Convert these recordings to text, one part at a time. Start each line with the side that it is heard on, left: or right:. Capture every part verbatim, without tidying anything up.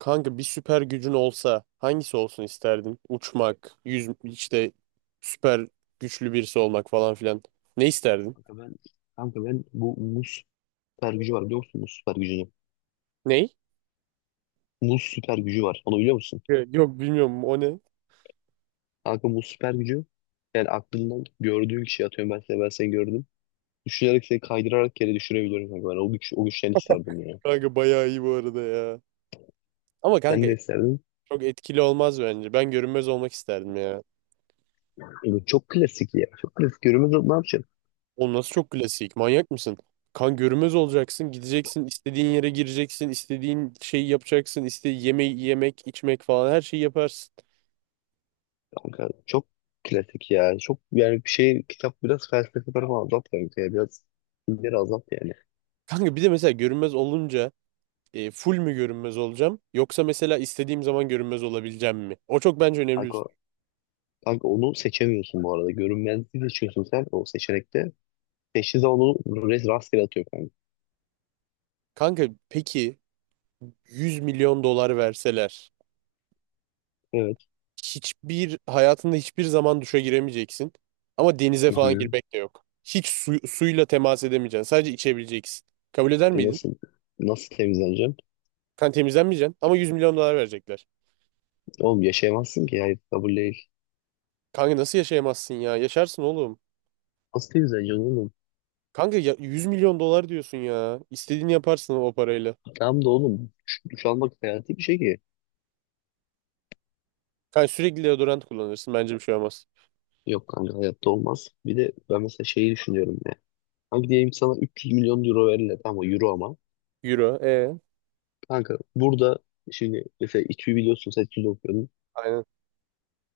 right: Kanka bir süper gücün olsa hangisi olsun isterdin? Uçmak, yüz işte süper güçlü birisi olmak falan filan. Ne isterdin?
left: Kanka ben, kanka ben bu muz süper gücü var biliyor musun? Muz süper gücünü.
right: Ney?
left: Muz süper gücü var. Onu biliyor musun?
right: Ya, yok bilmiyorum, o ne?
left: Kanka muz süper gücü, yani aklından gördüğün kişiyi, atıyorum ben seni, ben seni gördüm. Düşünerek seni kaydırarak yere düşürebiliyorum kanka ben. O güç, o güçten isterdim ya.
right: Kanka bayağı iyi bu arada ya. Ama kanka
left: Sen de isterdin.
right: çok etkili olmaz bence. Ben görünmez olmak isterdim ya.
left: Bu çok klasik ya. Çok klasik. Yürümez, ne yapacağım?
right: Oğlum nasıl çok klasik? Manyak mısın? Kan görünmez olacaksın, gideceksin, istediğin yere gireceksin, istediğin şeyi yapacaksın, istediğin yemeği yemek, içmek falan her şeyi yaparsın.
left: Kanka çok klasik ya. Çok yani bir şey kitap, biraz felsefe tarafı azalt kanka ya. Biraz ileri azalt yani.
right: Kanka bir de mesela görünmez olunca e, full mü görünmez olacağım yoksa mesela istediğim zaman görünmez olabileceğim mi? O çok bence önemli. bir-
left: Kanka,
right: soru.
left: kanka onu seçemiyorsun bu arada. Görünmezliği seçiyorsun sen o seçenekte. Teşhise onu res- rastgele atıyor kanka.
right: Kanka peki yüz milyon dolar verseler
left: Evet.
right: hiçbir hayatında hiçbir zaman duşa giremeyeceksin ama denize
left: Hı
right: falan
left: hı.
right: girmek de yok. Hiç su- suyla temas edemeyeceksin. Sadece içebileceksin. Kabul eder
left: E
right: miydin?
left: nasıl nasıl temizleneceğim?
right: Kan temizlenmeyeceksin ama yüz milyon dolar verecekler.
left: Oğlum yaşayamazsın ki. Hayır, kabul değil.
right: Kanka nasıl yaşayamazsın ya? Yaşarsın oğlum.
left: Nasıl temizleneceksin oğlum?
right: Kanka ya yüz milyon dolar diyorsun ya. İstediğini yaparsın o parayla.
left: Tamam da oğlum duş, duş almak hayati bir şey ki.
right: Kanka sürekli deodorant kullanırsın. Bence bir şey olmaz.
left: Yok kanka, hayatta olmaz. Bir de ben mesela şeyi düşünüyorum ya. Kanka diyelim sana üç yüz milyon euro verirler, ama euro ama.
right: Euro. E.
left: Kanka burada şimdi mesela İTÜ'yü biliyorsun, sen İTÜ'de okuyordun.
right: Aynen.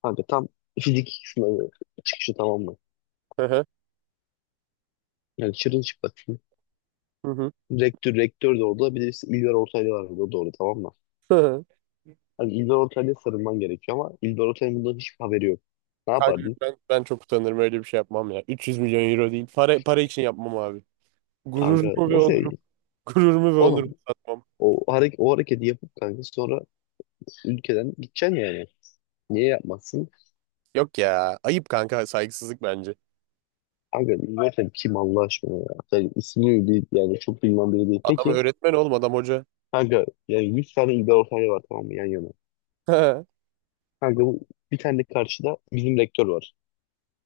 left: Kanka tam fizik sınavı çıkışı, tamam mı?
right: Hı hı.
left: Yani çırılçıplak.
right: Hı hı.
left: Rektör, rektör de orada. Bir de bir milyar Ortaylı var orada, doğru tamam mı?
right: Hı hı.
left: Hani İldor Ortaylı'ya sarılman gerekiyor ama İldor Ortaylı'nın bundan hiçbir haberi yok. Ne
right: Kanka
left: yapardın?
right: ben, ben çok utanırım öyle bir şey yapmam ya. üç yüz milyon euro değil. Para, para için yapmam abi.
left: Kanka
right: Gururumu ve
left: nasıl
right: onurum.
left: yani?
right: Gururumu ve onurumu
left: Oğlum
right: satmam.
left: o, hareket, o hareketi yapıp kanka sonra ülkeden gideceksin yani. Niye yapmazsın?
right: Yok ya. Ayıp kanka. Saygısızlık bence.
left: Kanka İldor Ortaylı kim Allah aşkına ya? Yani ismini değil, yani çok bilinen biri değil.
right: Adam
left: Peki
right: öğretmen oğlum. Adam hoca.
left: kanka yani yüz tane İldor Ortaylı var, tamam mı yan yana? Kanka bu bir tane de karşıda bizim rektör var.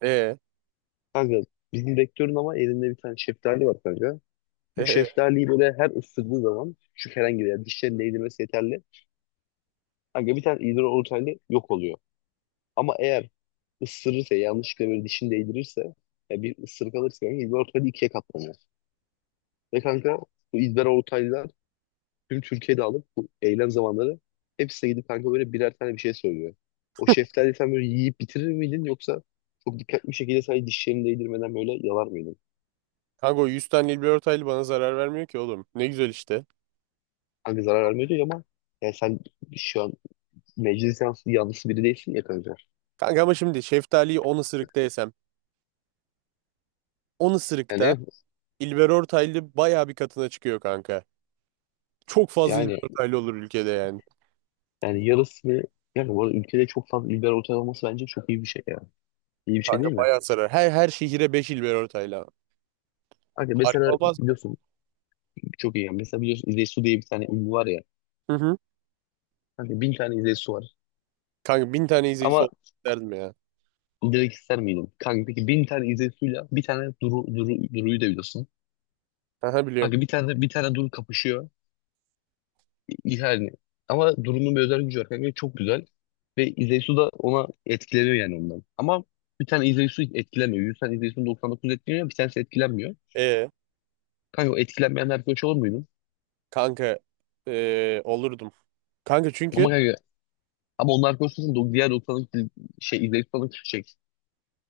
right: E,
left: Kanka bizim rektörün ama elinde bir tane şeftali var kanka. Bu
right: e.
left: şeftaliyi böyle her ısırdığı zaman şu herhangi bir yer, dişlerini değdirmesi yeterli. Kanka bir tane idrar oluşan yok oluyor. Ama eğer ısırırsa, yanlışlıkla böyle dişini değdirirse, ya bir ısırık alırsa, yani idrar Ortaylı ikiye katlanıyor. Ve kanka bu idrar ortaylılar tüm Türkiye'de alıp bu eylem zamanları hepsine gidip kanka böyle birer tane bir şey söylüyor. O şeftali sen böyle yiyip bitirir miydin, yoksa çok dikkatli bir şekilde sadece dişlerini değdirmeden böyle yalar mıydın?
right: Kanka o yüz tane Nilgün Ortaylı bana zarar vermiyor ki oğlum. Ne güzel işte.
left: Kanka zarar vermiyor diyor ama, yani sen şu an meclis yanlısı, yanlısı biri değilsin ya kanka.
right: Kanka ama şimdi şeftaliyi on ısırıkta yesem. on ısırıkta
left: Yani
right: İlber Ortaylı bayağı bir katına çıkıyor kanka. Çok fazla İlber
left: yani
right: Ortaylı olur ülkede yani.
left: Yani yarısı yani bu arada ülkede çok fazla liberal otel olması bence çok iyi bir şey ya. İyi bir şey
right: Kanka
left: değil mi?
right: bayağı sarar. Her her şehire beş il ver ortayla.
left: Hani
right: Harika
left: mesela
right: olmaz mı?
left: biliyorsun, çok iyi yani. Mesela biliyorsun İzey Su diye bir tane ünlü var ya.
right: Hı hı.
left: Hani bin tane İzey Su var.
right: Kanka bin tane izleyicisi
left: Ama
right: olmak isterdim ya.
left: direkt ister miydin? Kanka peki bin tane İzey Su'yla bir tane Duru, Duru, Duru'yu da biliyorsun.
right: Aha biliyorum.
left: Kanka bir tane bir tane Duru kapışıyor. İ- Yani. Ama Duru'nun bir özel gücü var kanka. Çok güzel. Ve İzey Su da ona etkileniyor yani ondan. Ama bir tane İzey Su etkilemiyor. Yüz tane İzey Su doksan dokuz etkileniyor. Bir tanesi etkilenmiyor.
right: Ee,
left: Kanka o etkilenmeyen arkadaş olur muydu?
right: kanka ee, olurdum. Kanka çünkü
left: Ama kanka, ama onlar konusunda do- diğer doksanlık dil- şey izleyip sonra şey.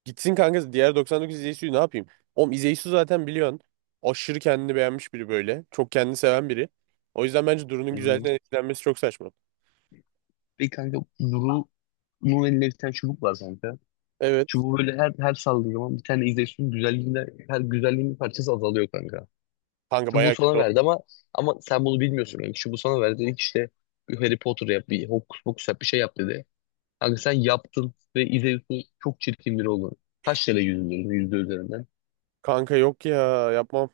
right: gitsin kanka diğer doksan dokuz izleyicisi ne yapayım? Oğlum izleyicisi zaten biliyorsun. Aşırı kendini beğenmiş biri böyle. Çok kendini seven biri. O yüzden bence Duru'nun
left: Hmm.
right: güzelliğinden etkilenmesi çok saçma.
left: Bir kanka Duru'nun elinde bir tane çubuk var kanka.
right: Evet.
left: Çubuğu böyle her her saldığı zaman bir tane izleyicinin güzelliğinde, her güzelliğin bir parçası azalıyor kanka.
right: Kanka
left: Çubuğu
right: bayağı
left: sana
right: kötü oldu.
left: verdi ama, ama sen bunu bilmiyorsun kanka. Çubuğu sana verdi, dedi ki işte bir Harry Potter yap, bir hokus pokus yap, bir şey yap dedi. Kanka sen yaptın ve izleyicinin çok çirkin biri oldu. Kaç kere yüzüldürdün yüzde üzerinden.
right: Kanka yok ya yapmam.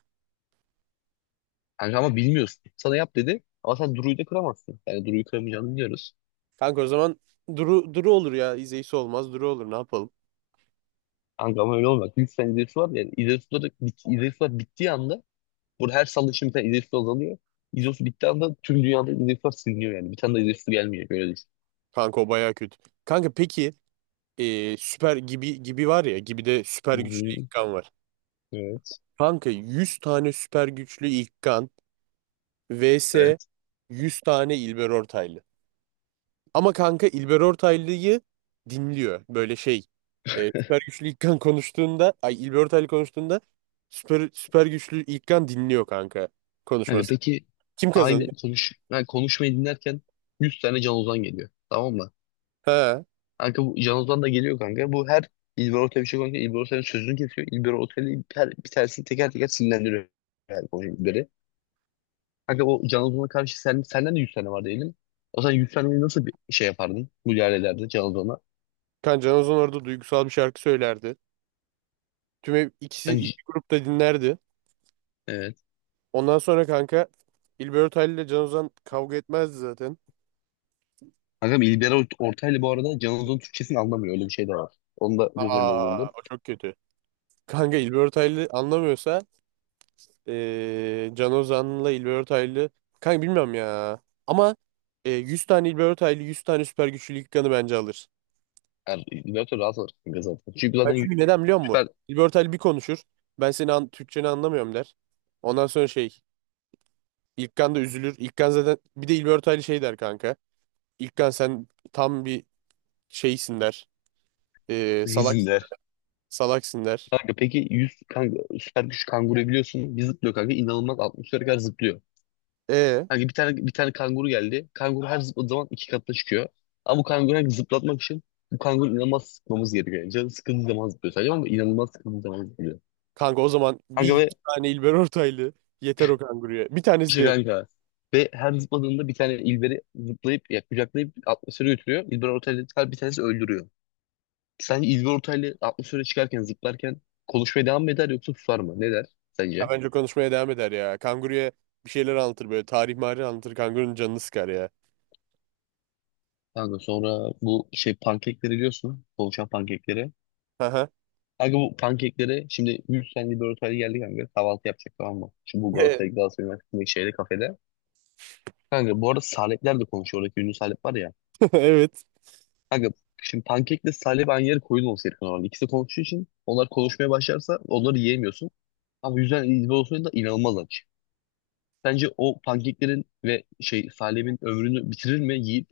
left: Kanka ama bilmiyorsun. Sana yap dedi ama sen Duru'yu da kıramazsın. Yani Duru'yu kıramayacağını biliyoruz.
right: Kanka o zaman Duru, Duru olur ya. İzleyicisi olmaz. Duru olur ne yapalım.
left: Kanka ama öyle olmaz. yüz sene İzeysu var, yani İzeysu, İzeysu var, bittiği anda burada her salı şimdi bir tane İzeysu azalıyor. İzeysu bittiği anda tüm dünyada İzeysu var siliniyor yani. Bir tane de İzeysu gelmiyor. Böyle düşün.
right: Kanka o bayağı kötü. Kanka peki e, süper gibi gibi var ya gibi de
left: Hı
right: süper
left: hı.
right: güçlü İlkan var.
left: Evet.
right: Kanka yüz tane süper güçlü İlkan vs
left: Evet.
right: yüz tane İlber Ortaylı. Ama kanka İlber Ortaylı'yı dinliyor böyle şey. E, süper güçlü İlkan konuştuğunda ay İlber Ortaylı konuştuğunda süper, süper güçlü İlkan dinliyor kanka
left: Yani
right: konuşması.
left: peki
right: Kim
left: aynı
right: kazanır?
left: konuş yani konuşmayı dinlerken yüz tane Can Ozan geliyor. Tamam mı?
right: Ha.
left: Kanka bu Can Ozan da geliyor kanka. Bu her İlber Ortaylı bir şey konuşuyor, İlber Ortaylı'nın sözünü kesiyor. İlber Ortaylı her bir tanesini teker teker sinirlendiriyor. Yani konuşuyor. Kanka o Can Ozan'a karşı sen, senden de yüz tane var diyelim. O zaman yüz taneyi nasıl bir şey yapardın? Müdahale ederdin Can Ozan'a.
right: Kan Can Ozan orada duygusal bir şarkı söylerdi. Tüm ev- ikisi
left: Ben,
right: iki grupta dinlerdi.
left: evet.
right: Ondan sonra kanka İlber Ortaylı ile Can Ozan kavga etmezdi zaten.
left: Kankam İlber Ort- Ortaylı bu arada Can Ozan'ın Türkçesini anlamıyor. Öyle bir şey de var. Onu da göz önünde
right: Aa
left: bulundur.
right: o çok kötü. Kanka İlber Ortaylı anlamıyorsa eee Can Ozan'la İlber Ortaylı kanka bilmiyorum ya. Ama eee, yüz tane İlber Ortaylı yüz tane süper güçlü ilk kanı bence alır.
left: Yani İlber Ortaylı rahatsız olur kanka zaten. Çünkü zaten
right: Kanka
left: y-
right: çünkü neden biliyor musun?
left: süper
right: İlber Ortaylı bir konuşur. Ben seni an Türkçeni anlamıyorum der. Ondan sonra şey İlkan da üzülür. İlkan zaten bir de İlber Ortaylı şey der kanka. İlkan sen tam bir şeysin der. Eee salak
left: izinler.
right: Salaksın der.
left: Kanka peki yüz kanka, süper güç kanguru biliyorsun. Bir zıplıyor kanka. İnanılmaz altmış kadar zıplıyor.
right: Ee,
left: Kanka bir tane bir tane kanguru geldi. Kanguru her zıpladığı zaman iki katına çıkıyor. Ama bu kanguru her zıplatmak için bu kanguru inanılmaz sıkmamız gerekiyor. Yani canı sıkıldığı zaman zıplıyor sadece, ama inanılmaz sıkıldığı zaman zıplıyor.
right: kanka o zaman bir
left: Kanka
right: yüz
left: ve
right: tane İlber Ortaylı yeter o kanguruya. Bir tanesi de
left: işte
right: yeter.
left: kanka. Ve her zıpladığında bir tane ilberi zıplayıp ya, kucaklayıp atmosfere götürüyor. İlber Ortaylı her bir tanesi öldürüyor. Sence İlber Ortaylı atmosfere çıkarken zıplarken konuşmaya devam mı eder yoksa susar mı? Ne der
right: Ya
left: sence?
right: bence konuşmaya devam eder ya. Kanguruya bir şeyler anlatır böyle. Tarih marih anlatır. Kangurunun canını sıkar ya.
left: Kanka sonra bu şey pankekleri biliyorsun. Konuşan pankekleri.
right: Aha.
left: Kanka bu pankekleri şimdi yüz senelik bir ortaya geldi kanka. Kahvaltı yapacak, tamam mı? Şu bu
right: Evet.
left: Galatasaray Galatasaray Üniversitesi'ndeki şeyde, kafede. Kanka bu arada Salepler de konuşuyor. Oradaki ünlü Salep var ya.
right: Evet.
left: Kanka şimdi pankekle Salep aynı yere koyun olsa herif normalde. İkisi de konuştuğu için onlar konuşmaya başlarsa onları yiyemiyorsun. Ama yüzden İzmir olsaydı da inanılmaz aç. Bence o pankeklerin ve şey Salep'in ömrünü bitirir mi yiyip,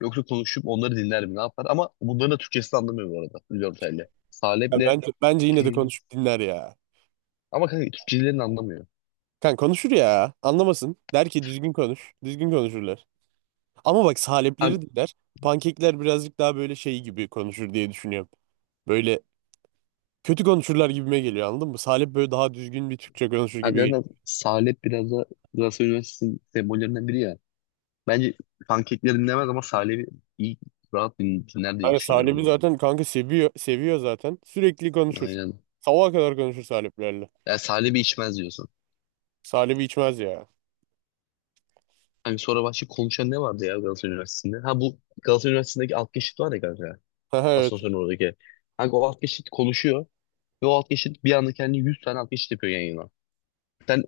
left: yoksa konuşup onları dinler mi, ne yapar? Ama bunların da Türkçesini anlamıyor bu arada. Ünlü Salep'le
right: Ya
left: Salep'le
right: bence, bence yine de konuşup dinler ya.
left: ama kanka Türkçelerini anlamıyor.
right: Kan konuşur ya. Anlamasın. Der ki düzgün konuş. Düzgün konuşurlar. Ama bak salepleri dinler. Pankekler birazcık daha böyle şey gibi konuşur diye düşünüyorum. Böyle kötü konuşurlar gibime geliyor anladın mı? Salep böyle daha düzgün bir Türkçe konuşur gibi geliyor.
left: Hakikaten Salep biraz da Galatasaray Üniversitesi'nin sembollerinden biri ya. Bence pankekleri dinlemez ama Salep'i iyi rahat din- dinler diye
right: Kanka Salim'i
left: düşünüyorum.
right: zaten kanka seviyor seviyor zaten. Sürekli
left: Ben.
right: konuşur.
left: Aynen.
right: Sabaha kadar konuşur Saliplerle.
left: Yani Salep'i içmez diyorsun.
right: Salim'i içmez ya.
left: Hani sonra başka konuşan ne vardı ya Galatasaray Üniversitesi'nde? Ha bu Galatasaray Üniversitesi'ndeki alt geçit var ya kanka.
right: Evet.
left: Asansörün oradaki. Kanka o alt geçit konuşuyor. Ve o alt geçit bir anda kendi yüz tane alt geçit yapıyor yan yana. Sen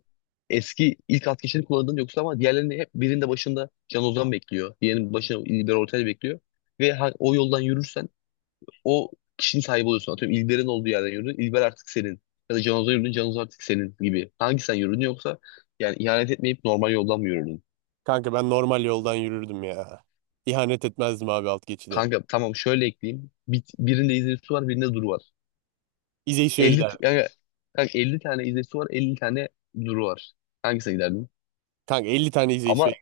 left: eski ilk alt geçitini kullandın yoksa, ama diğerlerini hep, birinde başında Can Ozan bekliyor, diğerinin başında İlber Ortaylı bekliyor. Ve ha- o yoldan yürürsen o kişinin sahibi oluyorsun. Atıyorum İlber'in olduğu yerden yürü. İlber artık senin. Ya da Canoz'a yürüdün. Canoz artık senin gibi. Hangi sen yürüdün, yoksa yani ihanet etmeyip normal yoldan mı yürüdün?
right: Kanka ben normal yoldan yürürdüm ya. İhanet etmezdim abi alt geçide.
left: Kanka tamam şöyle ekleyeyim. Bir, birinde izleyicisi var, birinde duru var.
right: İzeysu'ya
left: Elli
right: gider.
left: t- yani, kanka elli tane izleyicisi var, elli tane duru var. Hangisine giderdin?
right: Kanka elli tane
left: Ama
right: İzeysu'ya.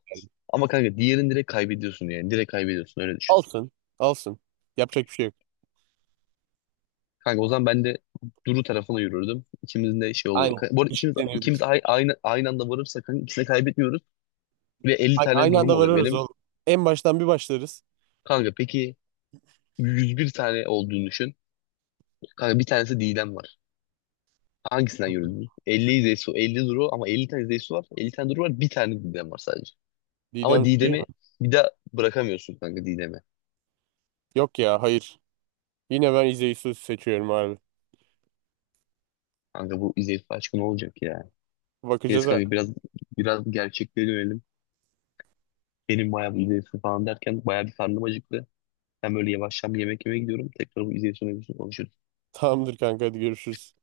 left: ama kanka diğerini direkt kaybediyorsun yani. Direkt kaybediyorsun, öyle düşün.
right: Alsın. Alsın. Yapacak bir şey yok.
left: Kanka o zaman ben de Duru tarafına yürürdüm. İkimizin de şey oluyor.
right: Aynen.
left: Ka- Bu arada ikimiz,
right: Eşitlenirdik.
left: ikimiz ay- aynı, aynı anda varırsak kanka ikisini kaybetmiyoruz. Ve elli
right: Aynı,
left: tane
right: aynı
left: durum
right: anda
left: oluyor
right: varırız
left: benim.
right: oğlum. En baştan bir başlarız.
left: Kanka peki yüz bir tane olduğunu düşün. Kanka bir tanesi Didem var. Hangisinden yürüdün? elli Zeysu, elli Duru, ama elli tane Zeysu var, elli tane Duru var. Bir tane Didem var sadece. Ama
right: Didem şey mi?
left: Didem'i bir daha bırakamıyorsun kanka, Didem'i.
right: Yok ya hayır. Yine ben İzeysu'yu seçiyorum abi.
left: Kanka bu İzeysu aşkı ne olacak ya?
right: Bakacağız
left: Neyse kanka
right: artık.
left: biraz biraz gerçekliğe dönelim. Benim bayağı bu İzeysu falan derken bayağı bir karnım acıktı. Ben böyle yavaştan bir yemek yemeye gidiyorum. Tekrar bu İzeysu mevzusunu konuşuruz.
right: Tamamdır kanka hadi görüşürüz.